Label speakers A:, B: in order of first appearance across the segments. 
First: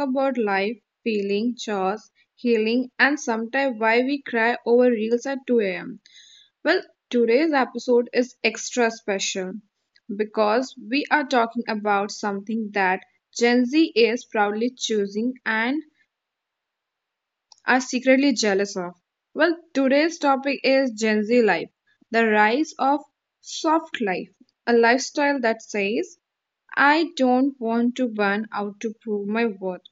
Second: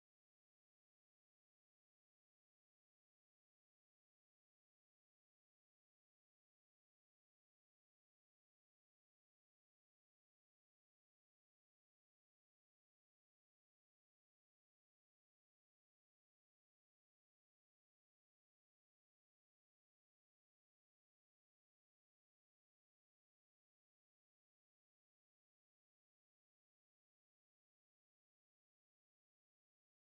A: about life, feeling, chores, healing, and sometimes why we cry over reels at 2 a.m. Well, today's episode is extra special because we are talking about something that Gen Z is proudly choosing and are secretly jealous of. Well, today's topic is Gen Z life, the rise of soft life, a lifestyle that says, I don't want to burn out to prove my worth.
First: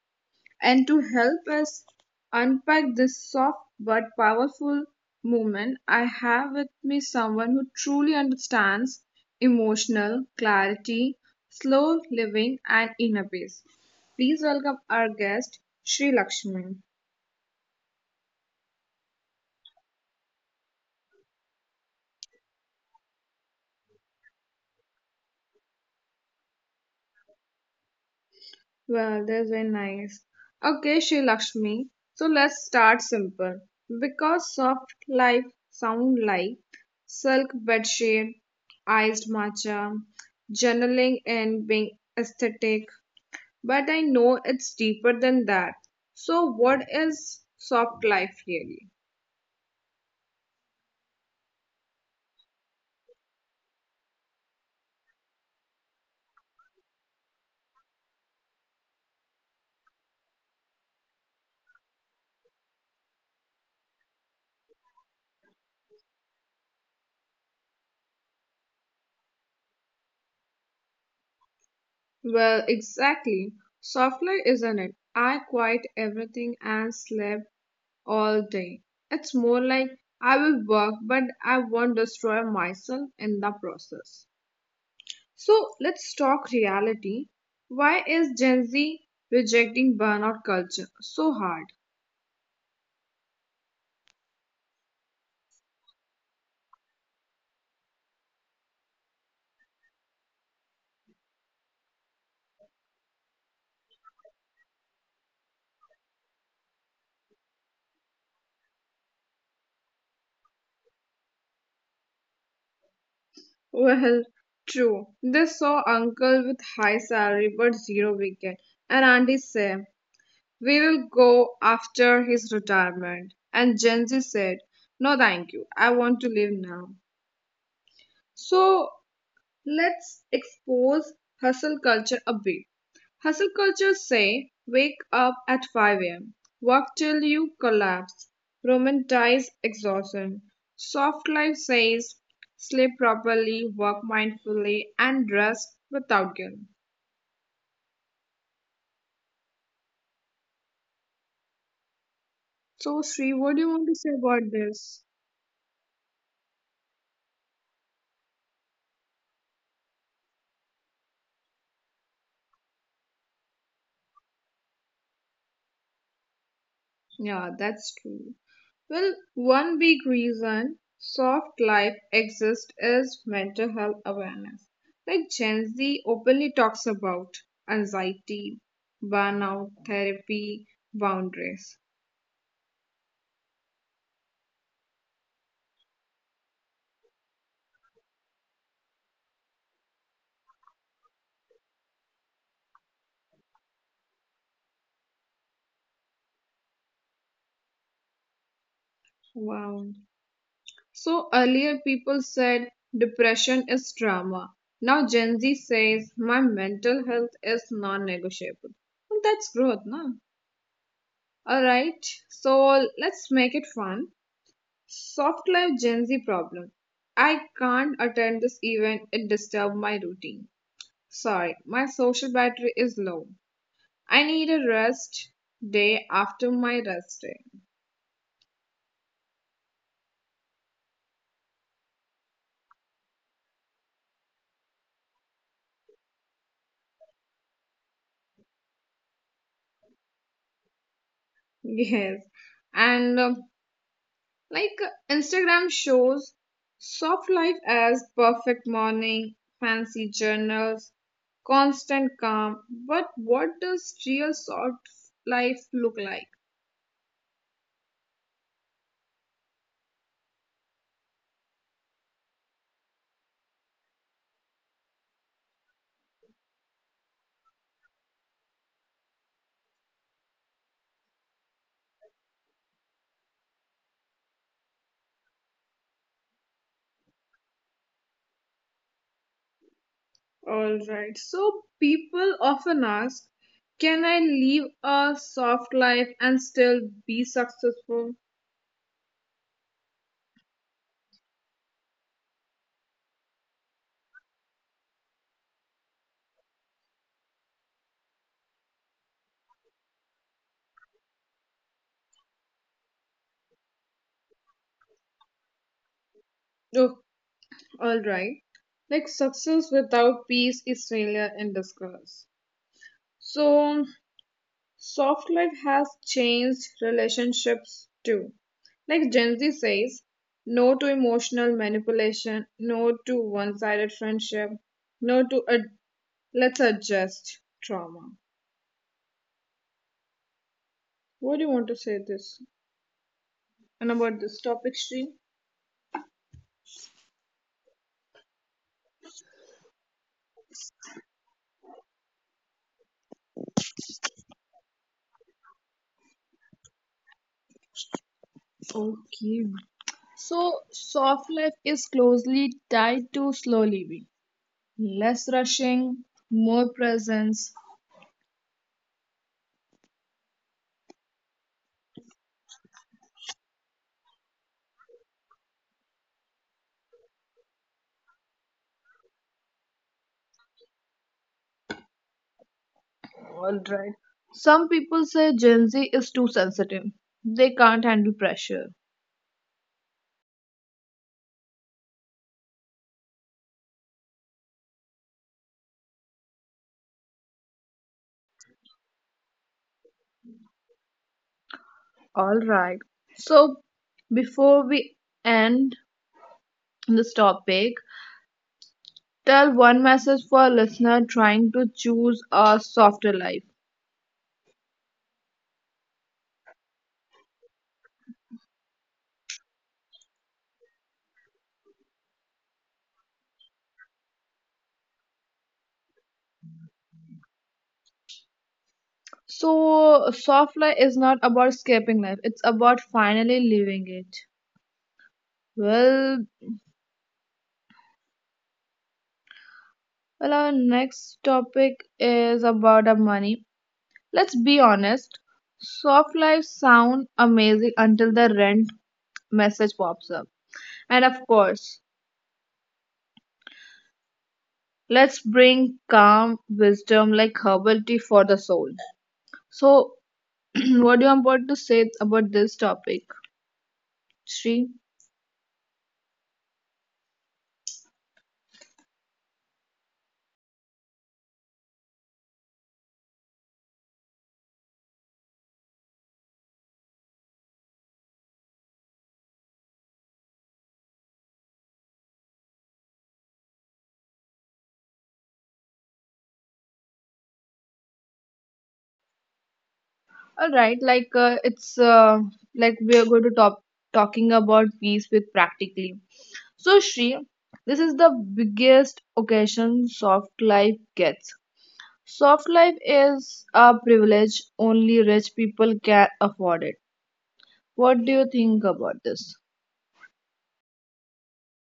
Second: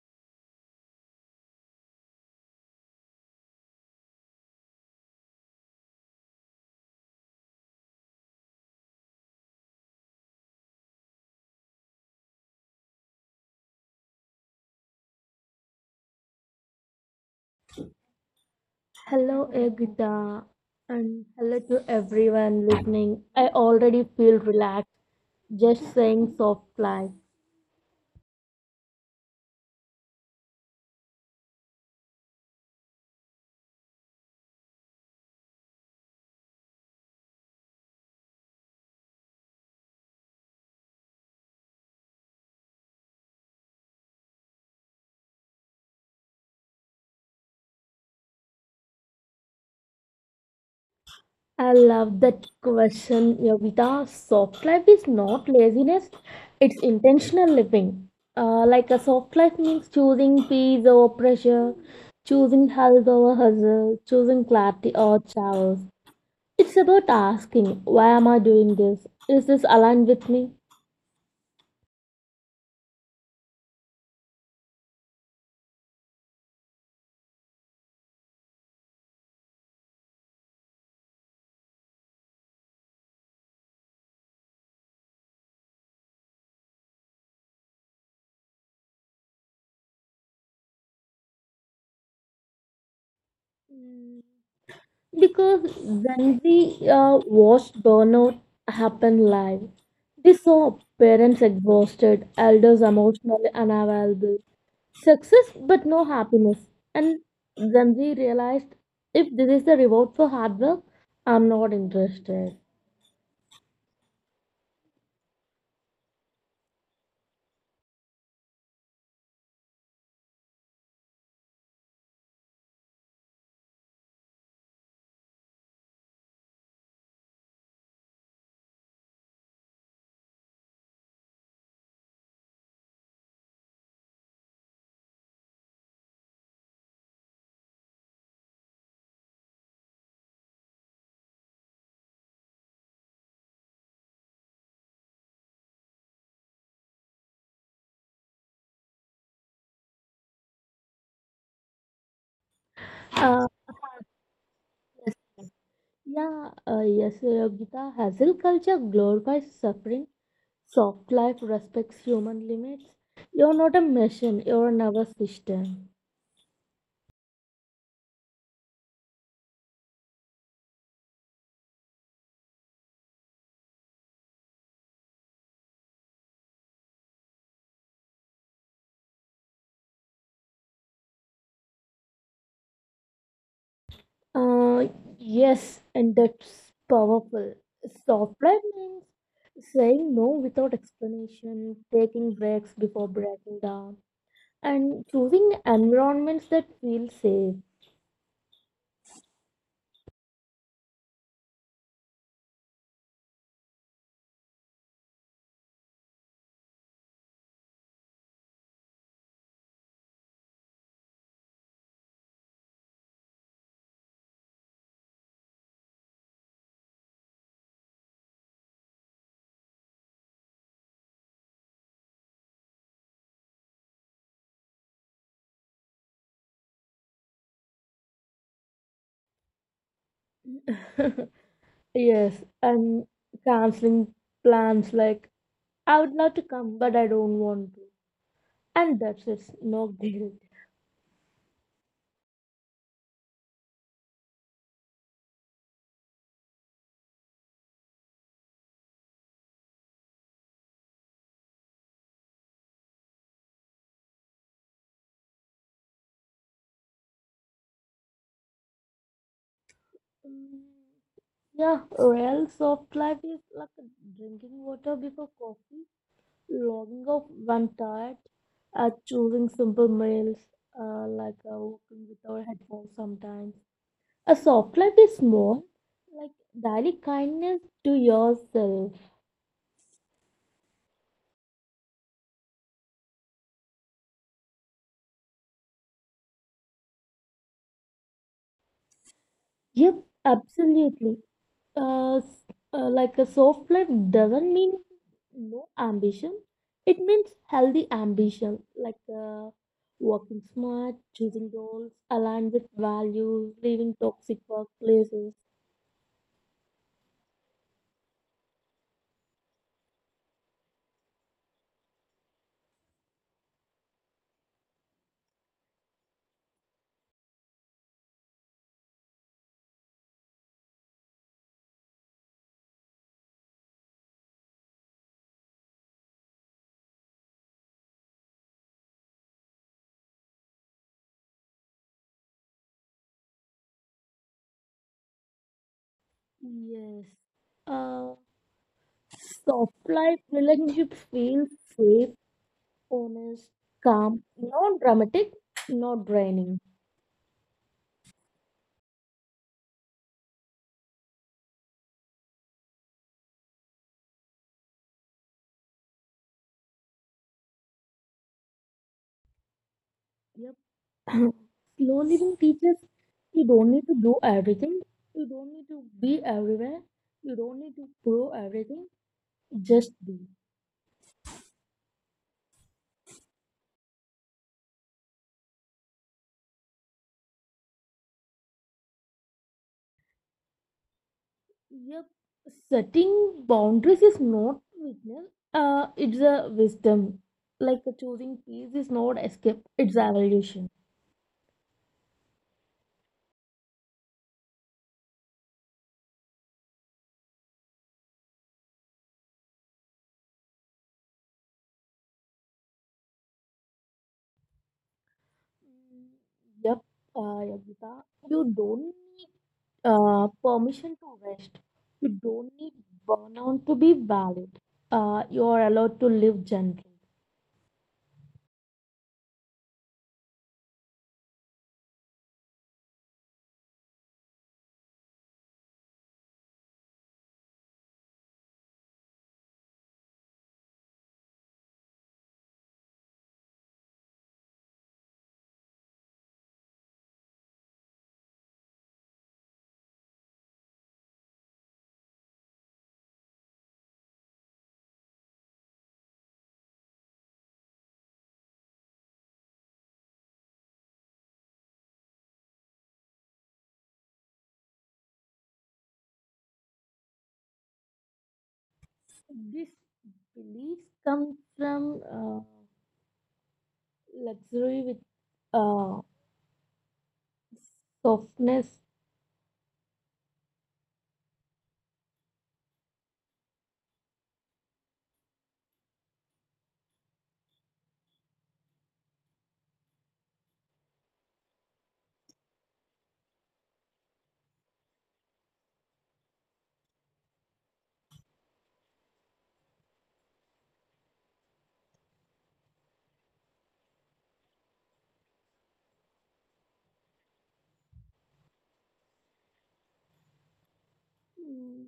A: And to help us unpack this soft but powerful movement, I have with me someone who truly understands emotional clarity, slow living, and inner peace. Please welcome our guest, Sri Lakshmi.
B: Hello, Egda, and hello to everyone listening. I already feel relaxed just saying soft life.
A: Well, that's very nice. Okay, Shri Lakshmi. So let's start simple. Because soft life sound like silk bedsheet, iced matcha, journaling and being aesthetic, but I know it's deeper than that. So what is soft life really?
B: I love that question, Yogita. Soft life is not laziness, it's intentional living. Like a soft life means choosing peace over pressure, choosing health over hustle, choosing clarity over chaos. It's about asking, why am I doing this? Is this aligned with me?
A: Well, exactly. Soft life isn't it? I quit everything and slept all day. It's more like I will work, but I won't destroy myself in the process. So let's talk reality. Why is Gen Z rejecting burnout culture so hard?
B: Because when we watched burnout happen live, we saw parents exhausted, elders emotionally unavailable, success but no happiness. And then we realized if this is the reward for hard work, I'm not interested.
A: Well, true. They saw uncle with high salary but zero weekend, and auntie said, "We will go after his retirement." And Gen Z said, "No, thank you. I want to live now." So let's expose hustle culture a bit. Hustle cultures say wake up at 5 a.m., work till you collapse, romanticize exhaustion. Soft life says sleep properly, work mindfully, and rest without guilt. So,
B: Uh,
A: Sri, what do you want to say about this?
B: yeah, yes, Gita, hustle culture glorifies suffering, soft life respects human limits. You're not a machine, you're a nervous system.
A: Yeah, that's true. Well, one big reason soft life exists is mental health awareness. Like Gen Z openly talks about anxiety, burnout, therapy, boundaries.
B: Uh, yes, and that's powerful. Soft life means saying no without explanation, taking breaks before breaking down, and choosing environments that feel safe.
A: Wow. So earlier people said depression is drama. Now Gen Z says my mental health is non negotiable. Well, that's growth, no? Alright, so let's make it fun. Soft life Gen Z problem. I can't attend this event, it disturbed my routine. Sorry, my social battery is low. I need a rest day after my rest day.
B: Yes, and canceling plans like I would love to come, but I don't want to. And that's it, no guilt.
A: Yes. And like Instagram shows soft life as perfect morning, fancy journals, constant calm. But what does real soft life look like?
B: Mm, yeah, real soft life is like drinking water before coffee, logging off when tired, choosing simple meals, walking with our headphones sometimes. A soft life is more like daily kindness to yourself.
A: All right. So people often ask, can I live a soft life and still be successful?
B: Yep, absolutely. Uh, s- like a soft life doesn't mean no ambition. It means healthy ambition, like working smart, choosing goals aligned with values, leaving toxic workplaces.
A: Oh, all right. Like success without peace is failure in disguise. So soft life has changed relationships too. Like Gen Z says, no to emotional manipulation, no to one-sided friendship, no to let's adjust trauma. What do you want to say this? And about this topic, Sri.
B: Yes. Uh, Soft life relationship feel safe, honest, calm, not dramatic, not draining.
A: Okay. So, soft life is closely tied to slow living, less rushing, more presence.
B: Yep. Slow living teaches you don't need to do everything, you don't need to be everywhere, you don't need to prove everything, just be.
A: All right. Some people say Gen Z is too sensitive, they can't handle pressure.
B: Yep. Setting boundaries is not weakness, it's a wisdom. Like choosing peace is not escape, it's evolution.
A: All right. So, before we end this topic, tell one message for a listener trying to choose a softer life.
B: Mm, yep, Yogita, you don't need permission to rest. You don't need burnout to be valid. You are allowed to live gently.
A: So, soft life is not about escaping life, it's about finally living it. Well, well, our next topic is about our money. Let's be honest, soft life sound amazing until the rent message pops up. And of course, let's bring calm wisdom like herbal tea for the soul. So, what do you want to say about this topic, Sri?
B: So, this belief comes from luxury with uh, softness.
A: All right, like we are going to talking about peace with practically. So Shri, this is the biggest occasion soft life gets. Soft life is a privilege only rich people can afford it. What do you think about this?
B: Mm,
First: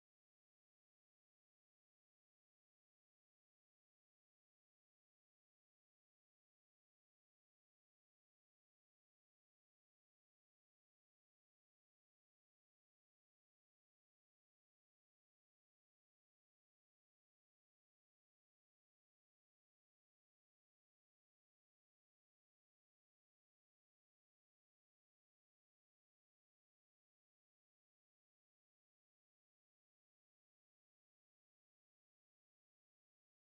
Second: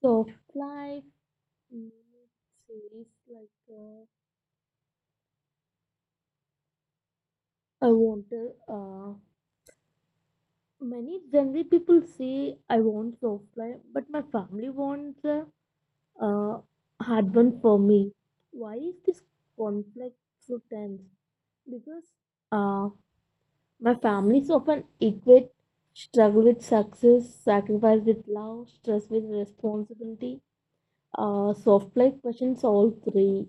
B: soft life, mm, series like I want to. Many generally people say I want soft life, but my family wants. Uh, Hard one for me. Why is this conflict so tense? Because uh, my families often equate struggle with success, sacrifice with love, stress with responsibility. Soft life questions all three.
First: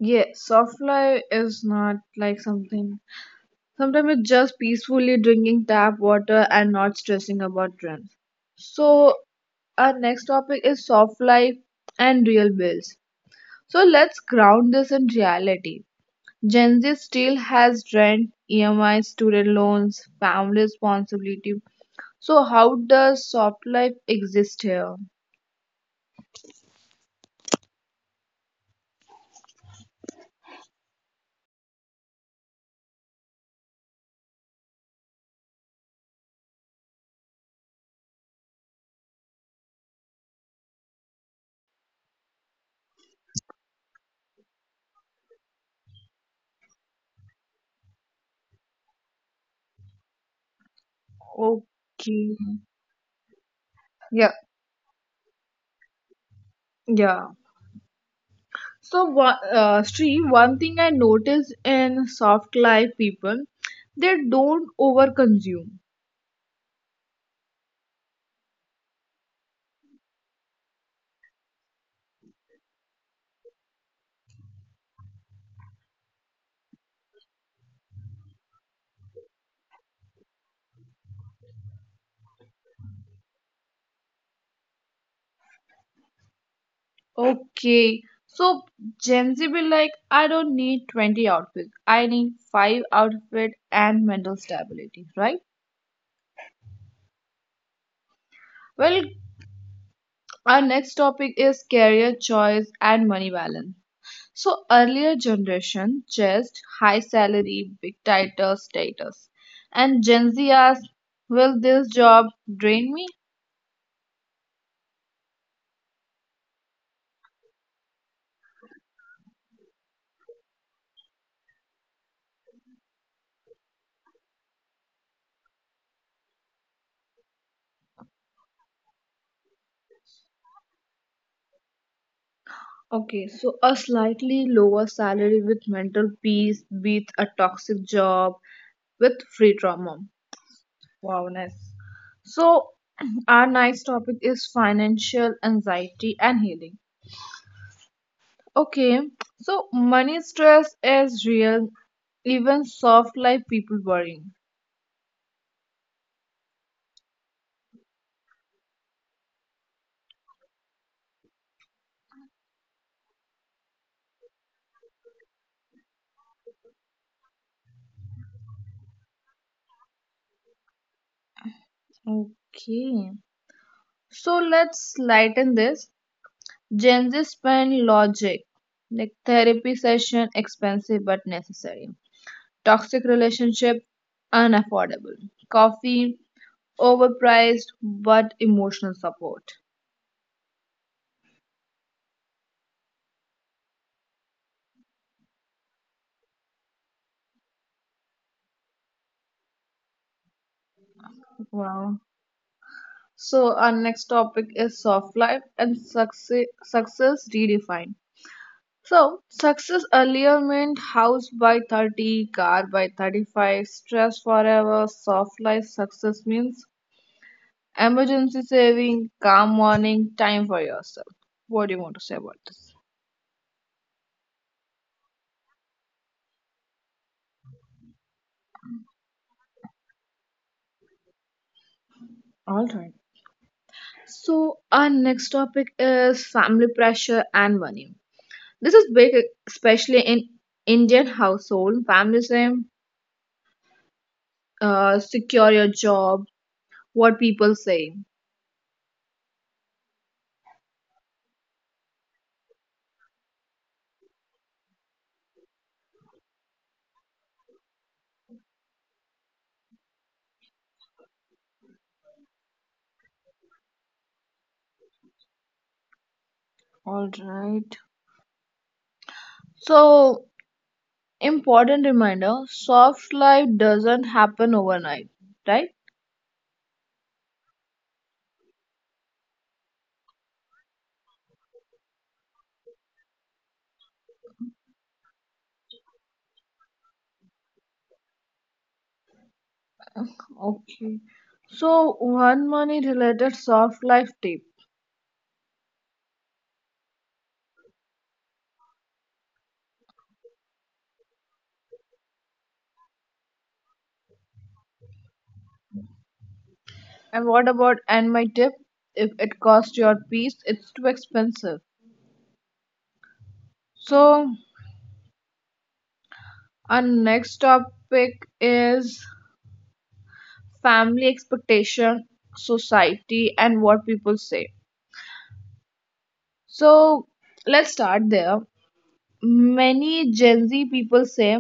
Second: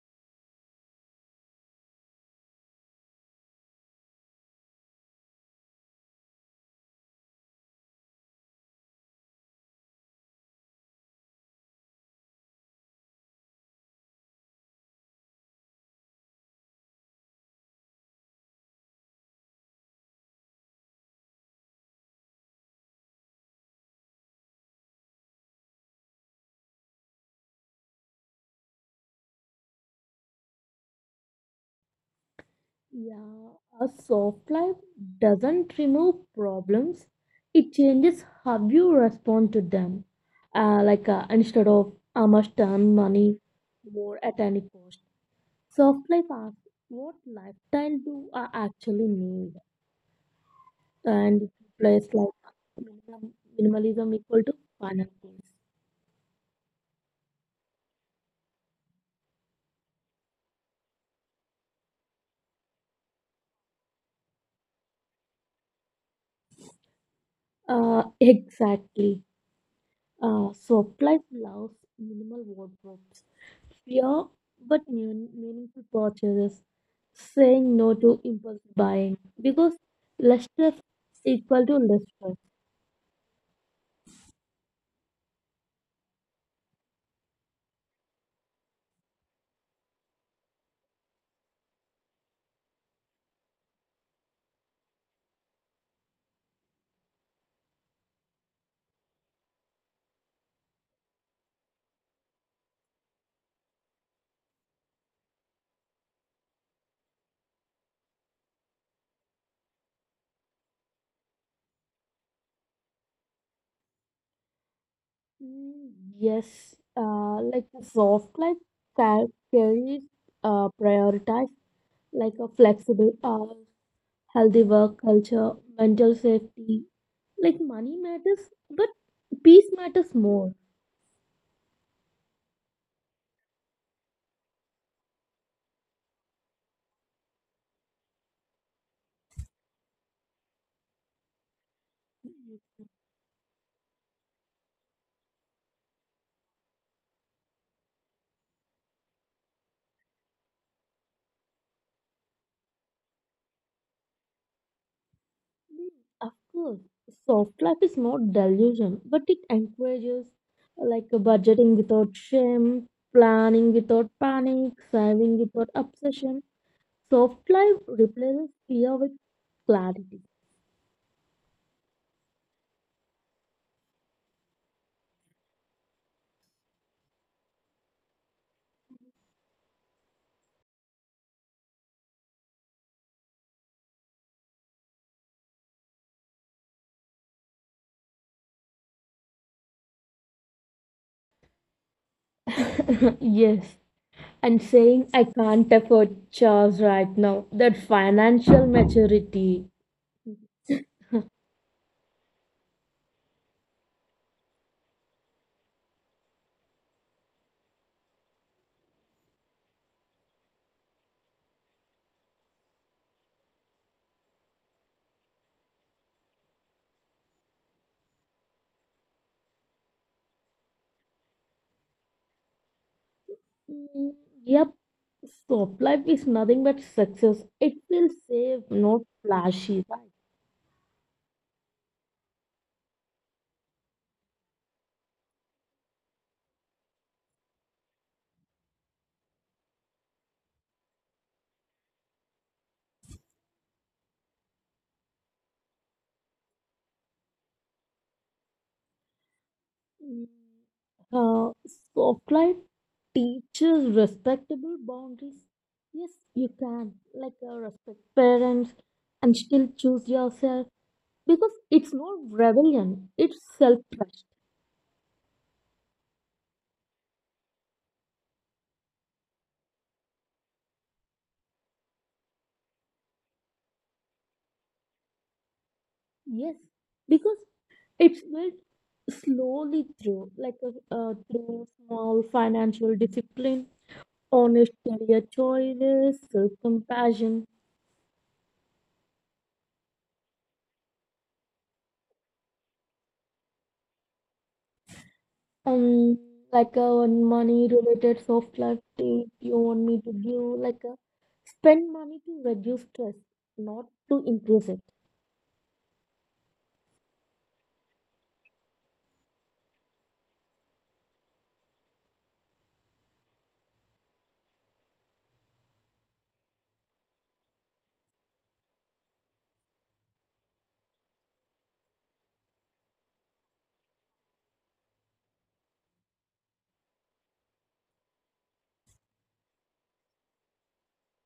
A: Yeah, soft life is not like something. Sometimes it's just peacefully drinking tap water and not stressing about trends. So, our next topic is soft life and real bills. So, let's ground this in reality. Gen Z still has rent, EMI, student loans, family responsibility. So, how does soft life exist here?
B: Yeah, a soft life doesn't remove problems. It changes how you respond to them. Instead of I must earn money more at any cost. Soft life asks what lifestyle do I actually need? And it you like
A: Okay.
B: minimum, minimalism equal to
A: Yeah,
B: final things.
A: yeah. So, Sri, one thing I notice in soft life people, they don't overconsume.
B: Exactly. Soft life loves minimal wardrobes, fear meaningful purchases, saying no to impulse buying because less stress equal to less stress.
A: Okay, so Gen Z be like, I don't need 20 outfits. I need five outfits and mental stability, right? Well, our next topic is career choice and money balance. So, earlier generation just high salary, big title, status, and Gen Z asks, will this job drain me?
B: Mm, yes, like the soft life ca- carries prioritize like a flexible hour, healthy work culture, mental safety. Like money matters, but peace matters more.
A: Okay, so a slightly lower salary with mental peace beats a toxic job with free trauma. Wow, nice. So,
B: Mm,
A: our next topic is financial anxiety and healing. Okay, so money stress is real, even soft life people worrying.
B: of course, soft life is not delusion, but it encourages like a budgeting without shame, planning without panic, saving without obsession. Soft life replaces fear with clarity.
A: Okay, so let's lighten this. Gen Z spend logic, like therapy session, expensive but necessary. Toxic relationship, unaffordable. Coffee, overpriced, but emotional support.
B: Yes. And saying I can't afford chores right now. That financial maturity.
A: Wow. So our next topic is soft life and success, success redefined. So success earlier meant house by 30, car by 35, stress forever, soft life success means emergency saving, calm morning, time for yourself. What do you want to say about this?
B: Mm, yep, soap life is nothing but success. It feels safe, not flashy, right?
A: All right. So, our next topic is family pressure and money. This is big, especially in Indian household. Families say, secure your job, what people say.
B: Mm, Uh, soap life teaches respectable boundaries. Yes, you can, like respect parents and still choose yourself because it's not rebellion, it's self trust.
A: All right. So, important reminder soft life doesn't happen overnight, right?
B: Yes, because it will slowly through, like through small financial discipline, honest career choices, self-compassion.
A: Okay. So, one money related soft life tip.
B: Um, like a money-related soft life tip you want me to give, like a spend money to reduce stress, not to increase it.
A: And what about and my tip? If it costs your peace, it's too expensive. So, our next topic is family expectation, society, and what people say. So let's start there. Many Gen Z people say,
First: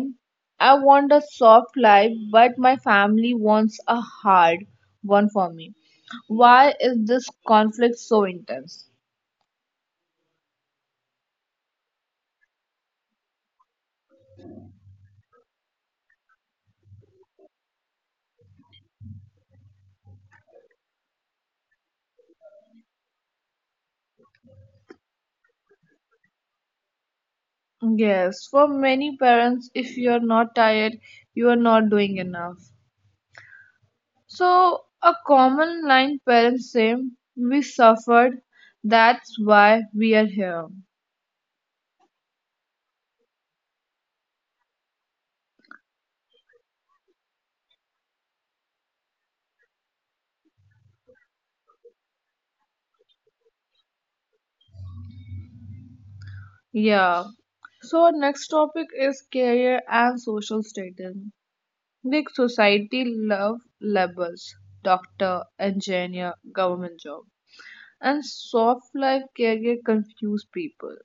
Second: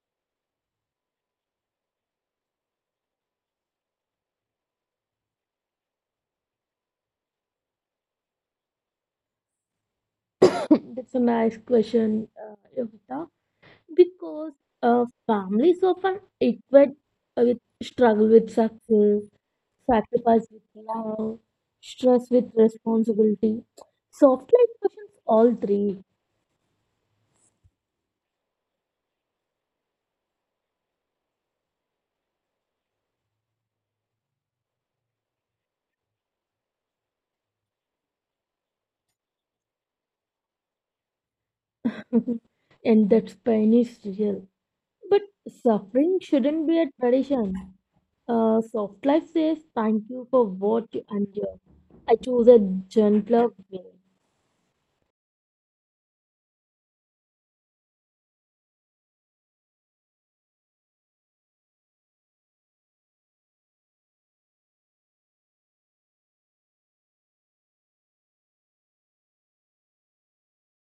A: I want a soft life, but my family wants a hard one for me. Why is this conflict so intense?
B: That's a nice question, Yogita. Because families often equate with struggle with success, sacrifice with love, stress with responsibility. Soft life questions all three,
A: Yes, for many parents, if you're not tired, you are not doing enough. So, a common line parents say, we suffered, that's why we are here.
B: and that pain is real. But suffering shouldn't be a tradition. Soft life says thank you for what you endured. I choose a gentler way.
A: Yeah. So, our next topic is career and social status. Big society love labels doctor, engineer, government job. And soft life career confuse people.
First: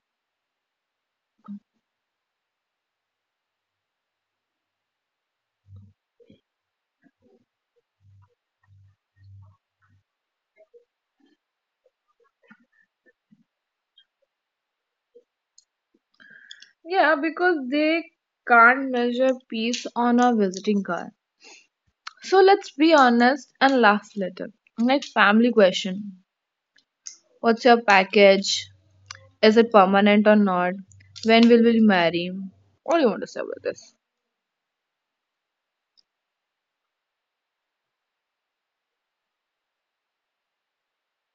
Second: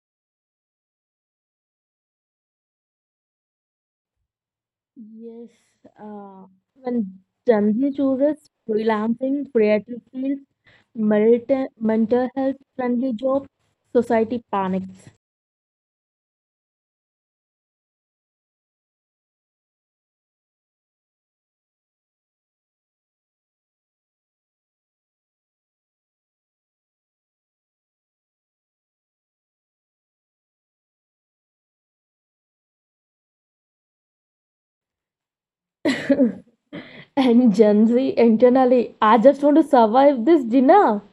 B: Yes, uh, when Janji chooses freelancing, creative field, mental health friendly job, society panics.
A: Yeah, because they can't measure peace on a visiting card. So, let's be honest and laugh later. Like family question. What's your package? Is it permanent or not? When will we marry? What do you want to say about this?
B: And Gen Z internally, I just want to survive this dinner.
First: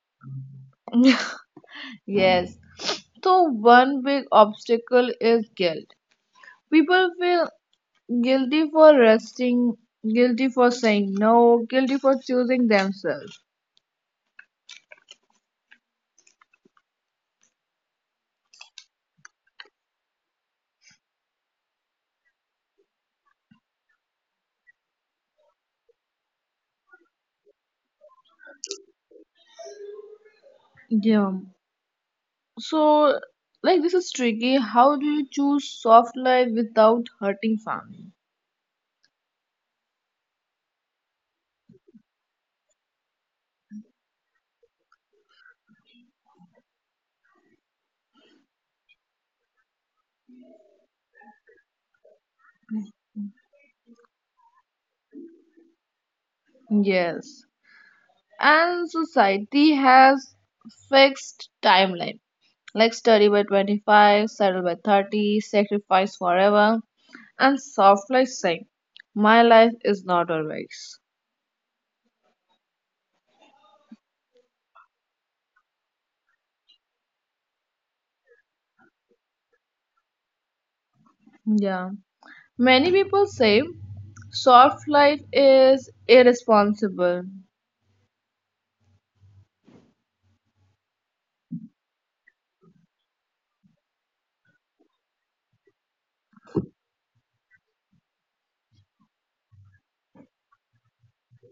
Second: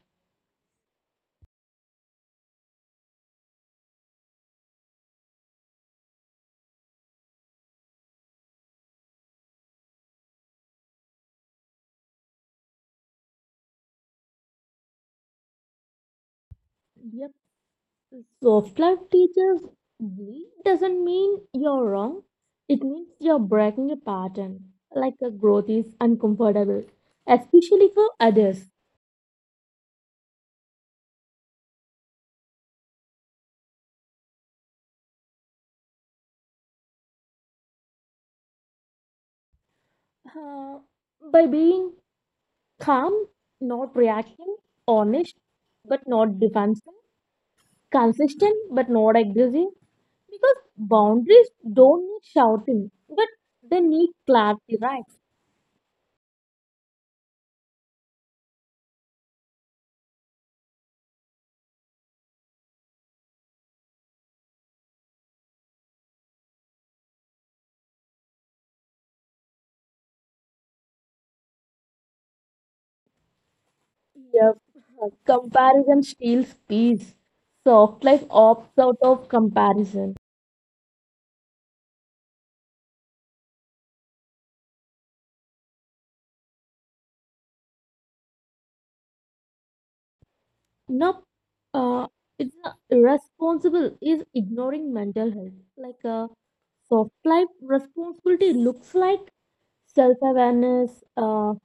A: Yes. So one big obstacle is guilt. People feel guilty for resting, guilty for saying no, guilty for choosing themselves.
B: Yep, soft life teachers, bleed doesn't mean you're wrong. It means you're breaking a pattern. Like a growth is uncomfortable, especially for others.
A: Yeah. So like this is tricky. How do you choose soft life without hurting family?
B: Uh, by being calm, not reactive, honest, but not defensive, consistent, but not aggressive. Because boundaries don't need shouting, but they need clarity, right?
A: Yes. And society has fixed timeline like study by 25 settle by 30 sacrifice forever, and soft life saying my life is not always.
B: Yep. Comparison steals peace. Soft life opts out of comparison.
A: Yeah, many people say soft life is irresponsible.
B: Now, Uh, it's not irresponsible is ignoring mental health. Like a soft life responsibility looks like self awareness,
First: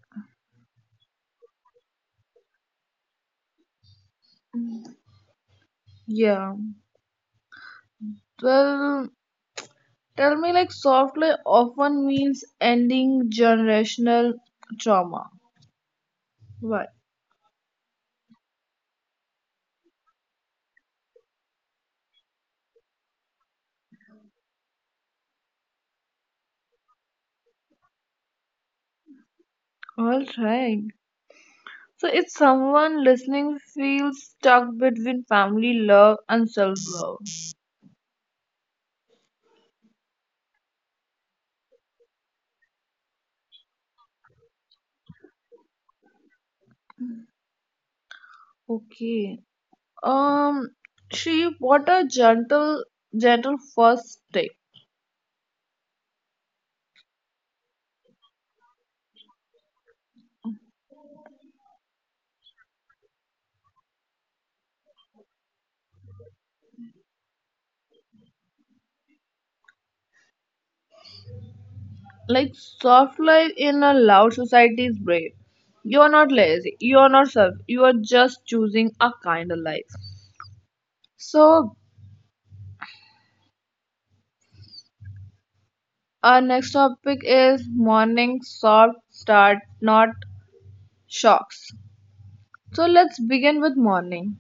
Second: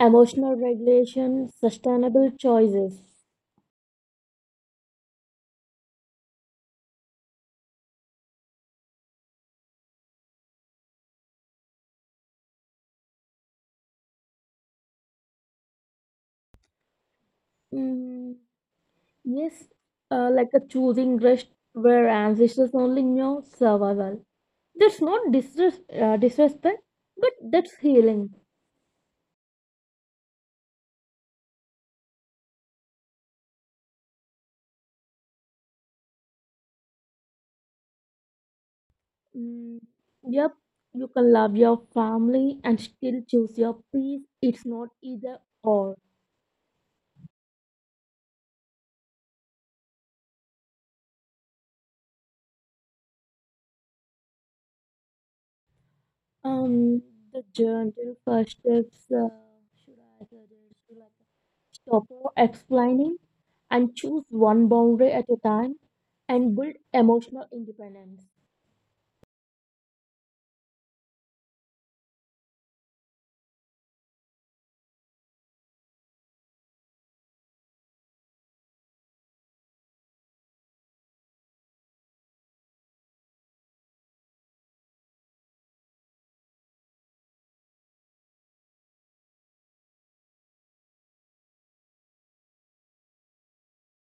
B: emotional regulation, sustainable choices.
A: Yeah, well, tell me like soft life often means ending generational trauma, right?
B: Mm. Yes, like a choosing rest where ancestors only knew survival. That's not disrespect, but that's healing.
A: All right. So if someone listening feels stuck between family love and self-love,
B: Mm, yep, you can love your family and still choose your peace. It's not either or.
A: okay. Um, Shri, what are gentle first step?
B: Um, the journey first steps. Should I suggest to like stop or explaining and choose one boundary at a time and build emotional independence?
A: Like soft life in a loud society is brave. You are not lazy. You are not self. You are just choosing a kind of life. So our next topic is morning soft start, not shocks. So let's begin with morning.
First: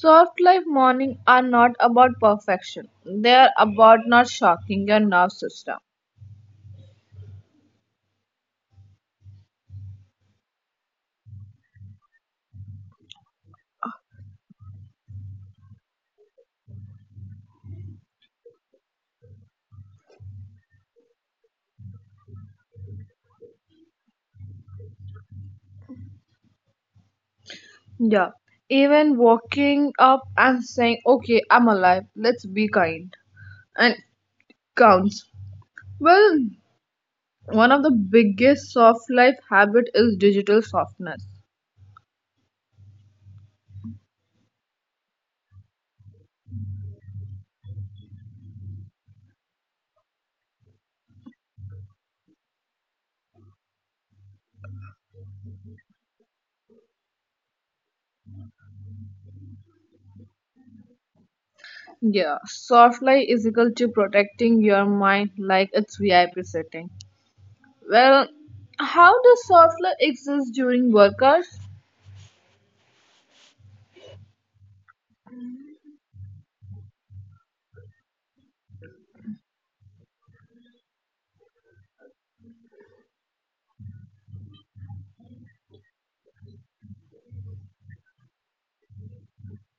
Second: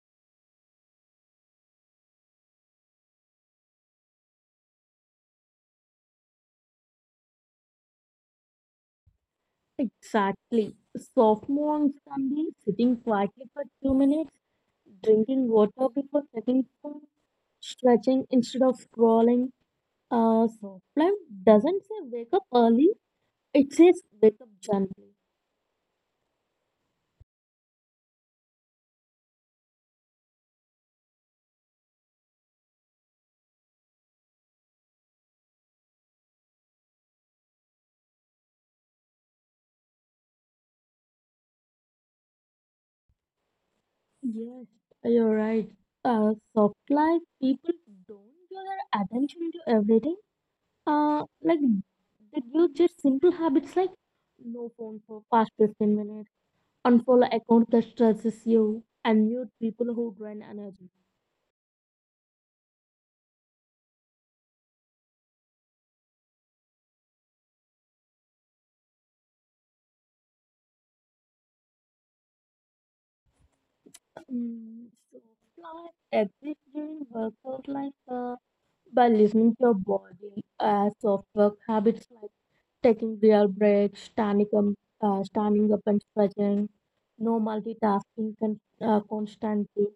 A: Soft life morning are not about perfection. They are about not shocking your nervous system.
B: Exactly. Sophomore on Sunday, sitting quietly for two minutes, drinking water before setting food, stretching instead of scrolling. Soft life doesn't say wake up early, it says wake up gently.
A: Yeah. Even waking up and saying, okay, I'm alive, let's be kind. And counts. Well, one of the biggest soft life habit is digital softness.
B: Yes, you're right. Soft life people don't give their attention to everything. Like they give just simple habits like no phone for past 15 minutes. Unfollow account that stresses you and mute people who drain energy.
A: Yeah, soft life is equal to protecting your mind like it's VIP setting. Well, how does soft life exist during work hours?
B: Mm, so start everyday workout like by listening to your body as of work habits like taking real breaks, standing up and stretching, no multitasking constantly.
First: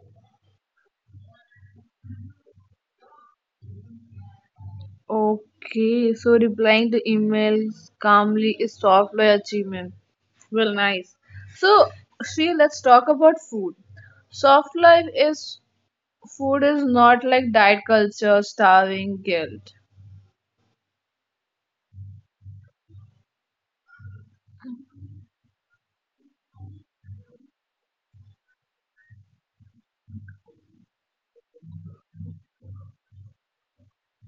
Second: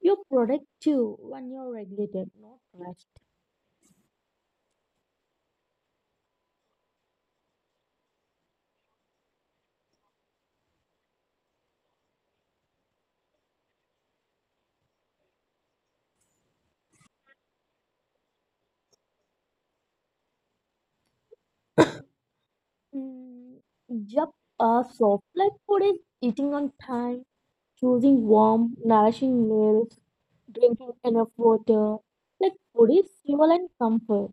B: You're productive when you're regulated, not rushed.
A: Okay, so replying to emails calmly is software achievement. Well, nice. So, Sri, let's talk about food. Soft life is food is not like diet culture, starving, guilt.
B: Mm, yep, soft like food is eating on time, choosing warm, nourishing meals, drinking enough water. Like food is fuel and comfort.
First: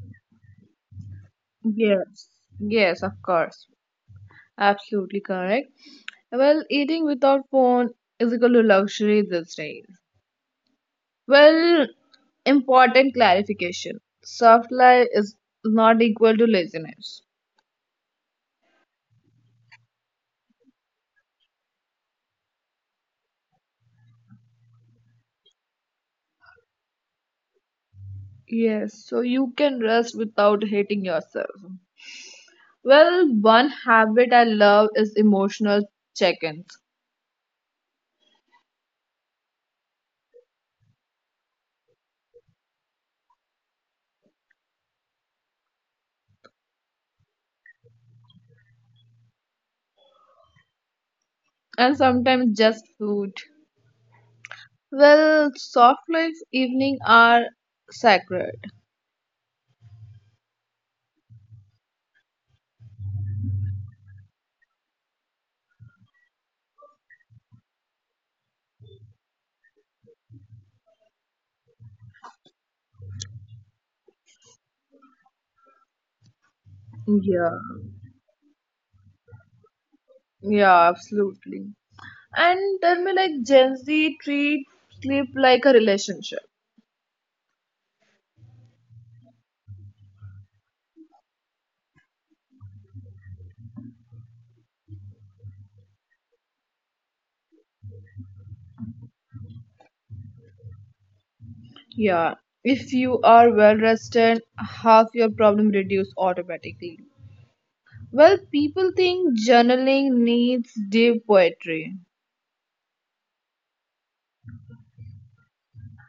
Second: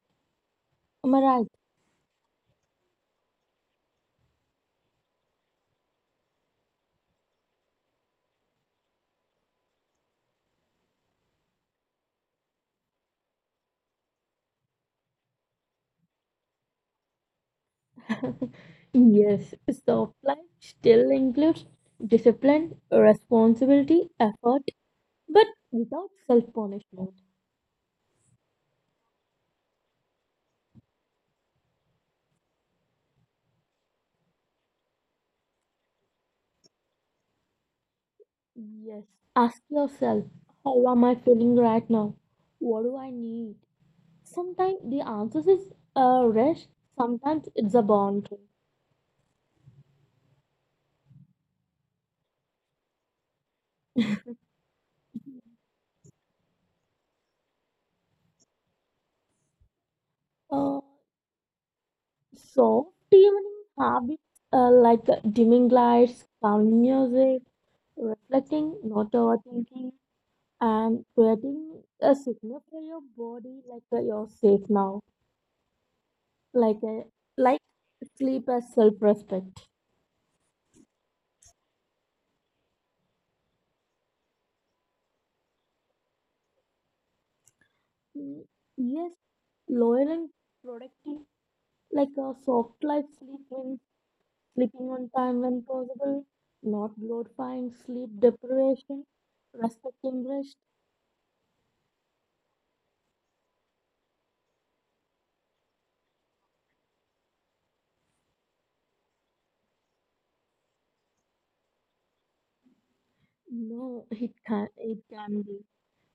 B: Am I right?
A: Yes. Yes, of course. Absolutely correct. Well, eating without phone is equal to luxury these days. Well, important clarification. Soft life is not equal to laziness.
B: Yes, soft life still includes discipline, responsibility, effort, but without self punishment.
A: Yes, so you can rest without hating yourself. Well, one habit I love is emotional check-ins.
B: Yes, ask yourself, how am I feeling right now? What do I need? Sometimes the answer is a rest, sometimes it's a boundary.
A: And sometimes just food. Well, soft life evening are sacred.
B: Uh, Soft evening habits like dimming lights, calm music, reflecting, not overthinking, and creating a signal for your body like you're safe now, like uh,
A: Yeah,
B: like sleep as self-respect.
A: yeah, absolutely. And tell me like Gen Z treat sleep like a relationship.
B: Mm, yes, loyal and productive, like a soft life sleep when sleeping on time when possible, not glorifying sleep deprivation, respecting rest.
A: Yeah, if you are well rested, half your problem reduce automatically. Well, people think journaling needs deep poetry.
B: No, it can be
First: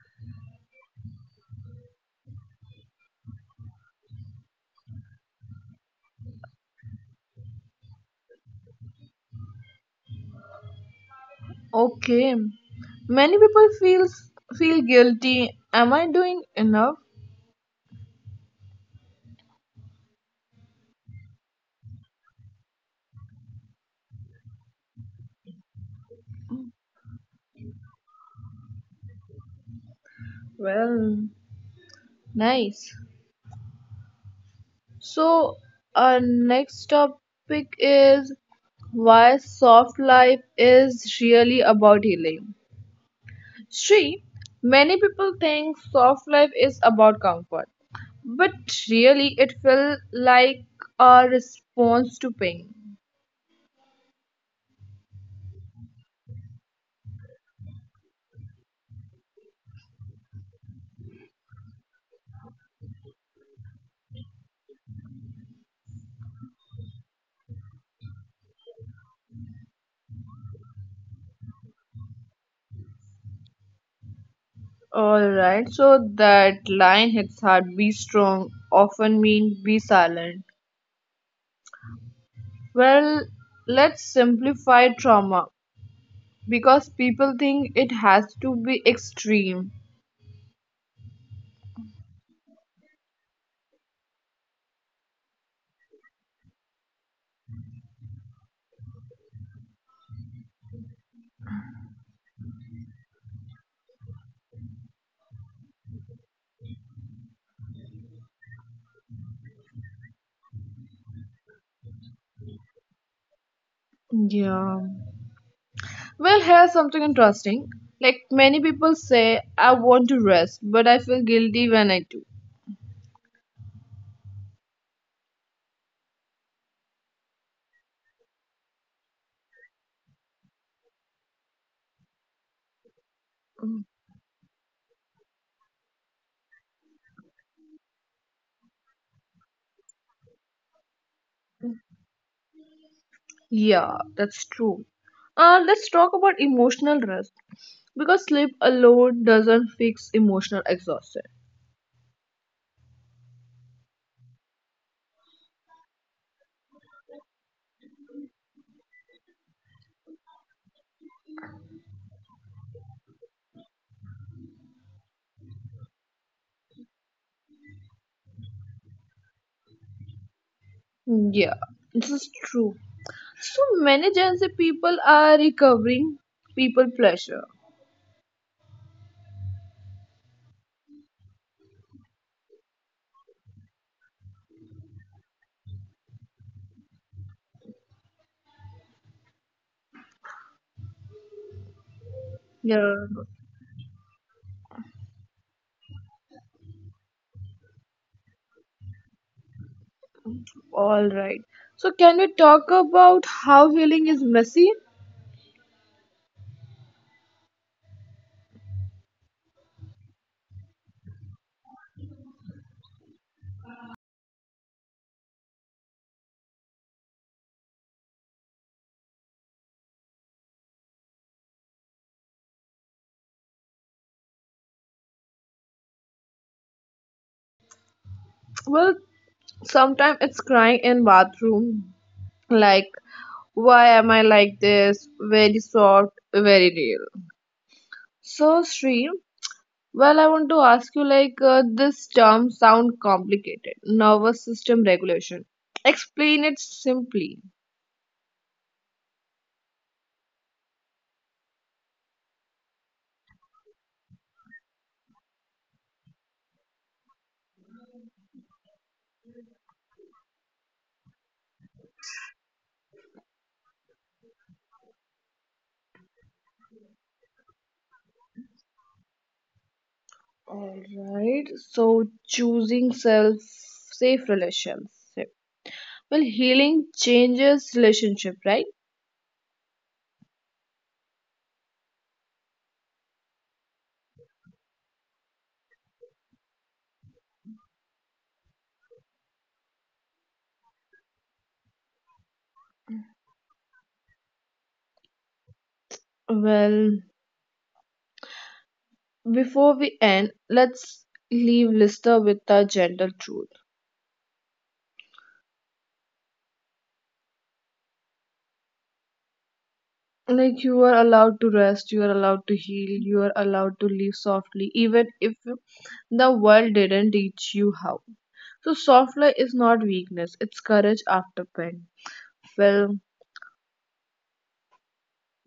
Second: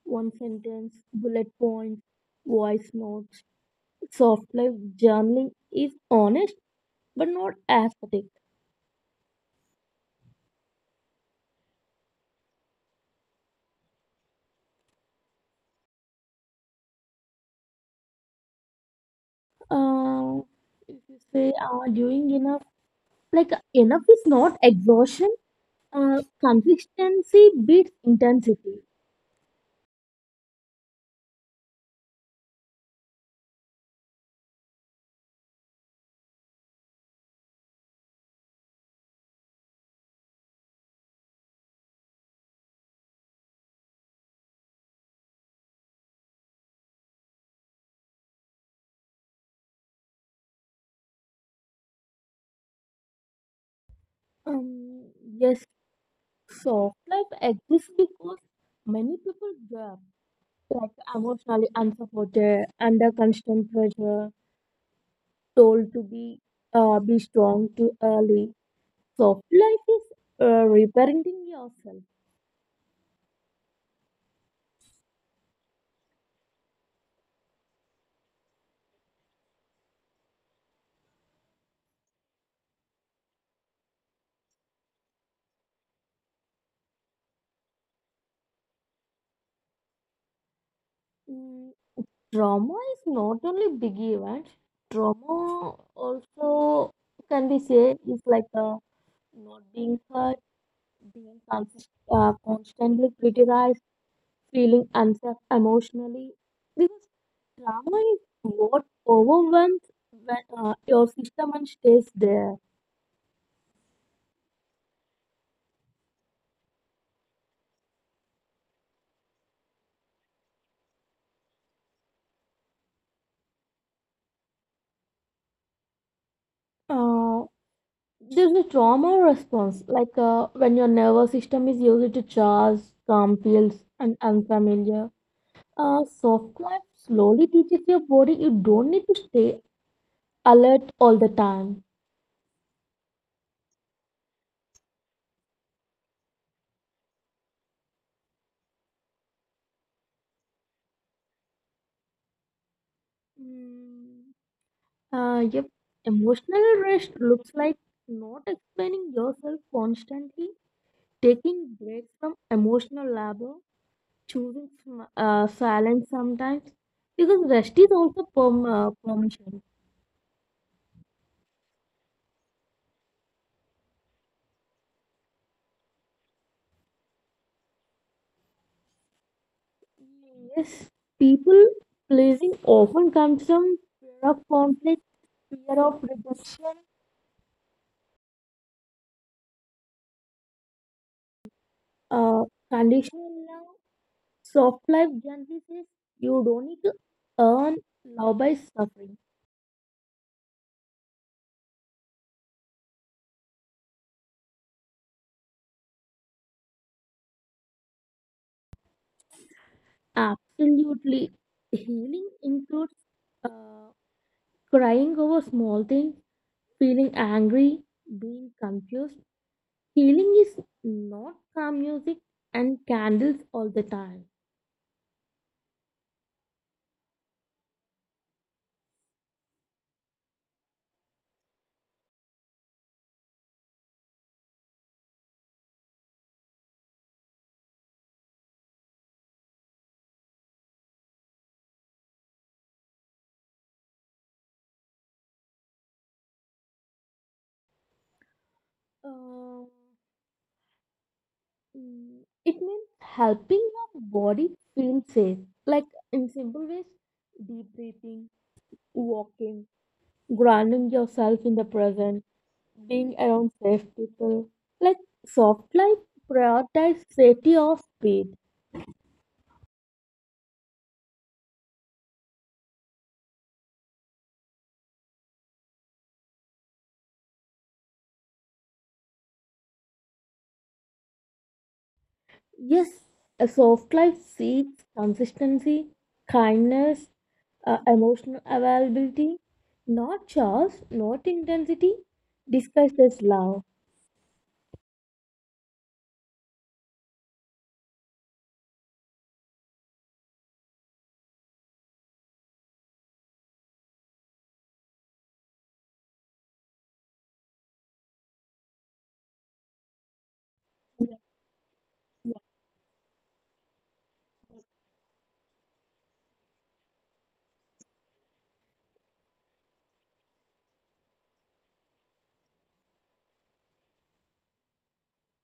B: one sentence, bullet points, voice notes. Soft life journaling is honest but not aesthetic.
A: Okay. Many people feel guilty. Am I doing enough?
B: Uh, if you say doing enough, like enough is not exhaustion. Consistency beats intensity.
A: Well, nice. So, our next topic is why soft life is really about healing. Sri, many people think soft life is about comfort, but really it felt like a response to pain.
B: Um, yes, soft life exists because many people were like emotionally unsupported, under constant pressure, told to be strong too early. Soft life is reparenting yourself.
A: All right, so that line hits hard, be strong often mean be silent. Well, let's simplify trauma because people think it has to be extreme.
B: Mm, trauma is not only big event. Trauma also can be said is like not being hurt, being constantly criticized, feeling unsafe emotionally. Because trauma is what overwhelms your system and stays there.
A: Yeah. Well, here's something interesting. Like many people say, I want to rest, but I feel guilty when I do.
B: Uh, there's a trauma response, like when your nervous system is used to charge, calm feels, and unfamiliar. Soft life slowly teaches your body you don't need to stay alert all the time.
A: Yeah, that's true. Let's talk about emotional rest because sleep alone doesn't fix emotional exhaustion.
B: Mm, yep. Emotional rest looks like not explaining yourself constantly, taking breaks from emotional labor, choosing silence sometimes, because rest is also permission.
A: Yeah, this is true. So many Gen Z people are recovering people pleasure.
B: Yes, people pleasing often comes from fear of conflict, fear of rejection, uh,
A: Yeah,
B: conditional love. Soft life generally says you don't need to earn love by suffering.
A: all right. So can we talk about how healing is messy?
B: Absolutely. Healing includes uh, crying over small things, feeling angry, being confused. Healing is not calm music and candles all the time.
A: Well, sometimes it's crying in bathroom, like why am I like this? Very soft, very real. So Sri, well I want to ask you this term sound complicated. Nervous system regulation. Explain it simply.
B: Um, mm, it means helping your body feel safe. Like in simple ways, deep breathing, walking, grounding yourself in the present, being around safe people. Like soft life prioritize safety of speed.
A: All right. So choosing self safe relationship. Well, healing changes relationship, right?
B: Yes, a soft life seeks consistency, kindness, emotional availability, not chores, not intensity. Discuss this love.
A: Well, before we end, let's leave Lister with a gentle truth. Like you are allowed to rest, you are allowed to heal, you are allowed to live softly, even if the world didn't teach you how. So softly is not weakness, it's courage after pain. Well,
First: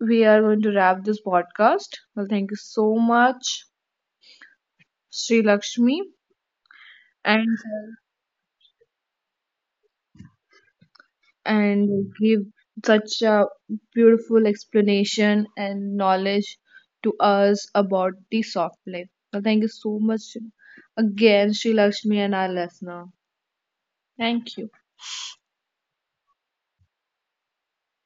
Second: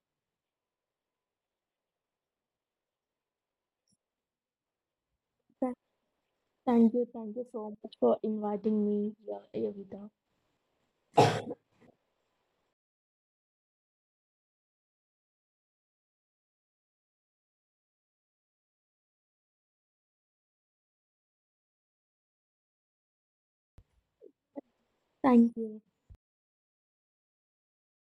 A: we are going to wrap this podcast. Well, thank you so much. Sri Lakshmi,
B: Thank you
A: and
B: so much for inviting me here, Evita.
A: and give such a beautiful explanation and knowledge to us about the soft life. So thank you so much again, Sri Lakshmi and our listener. Thank you.
B: Thank you.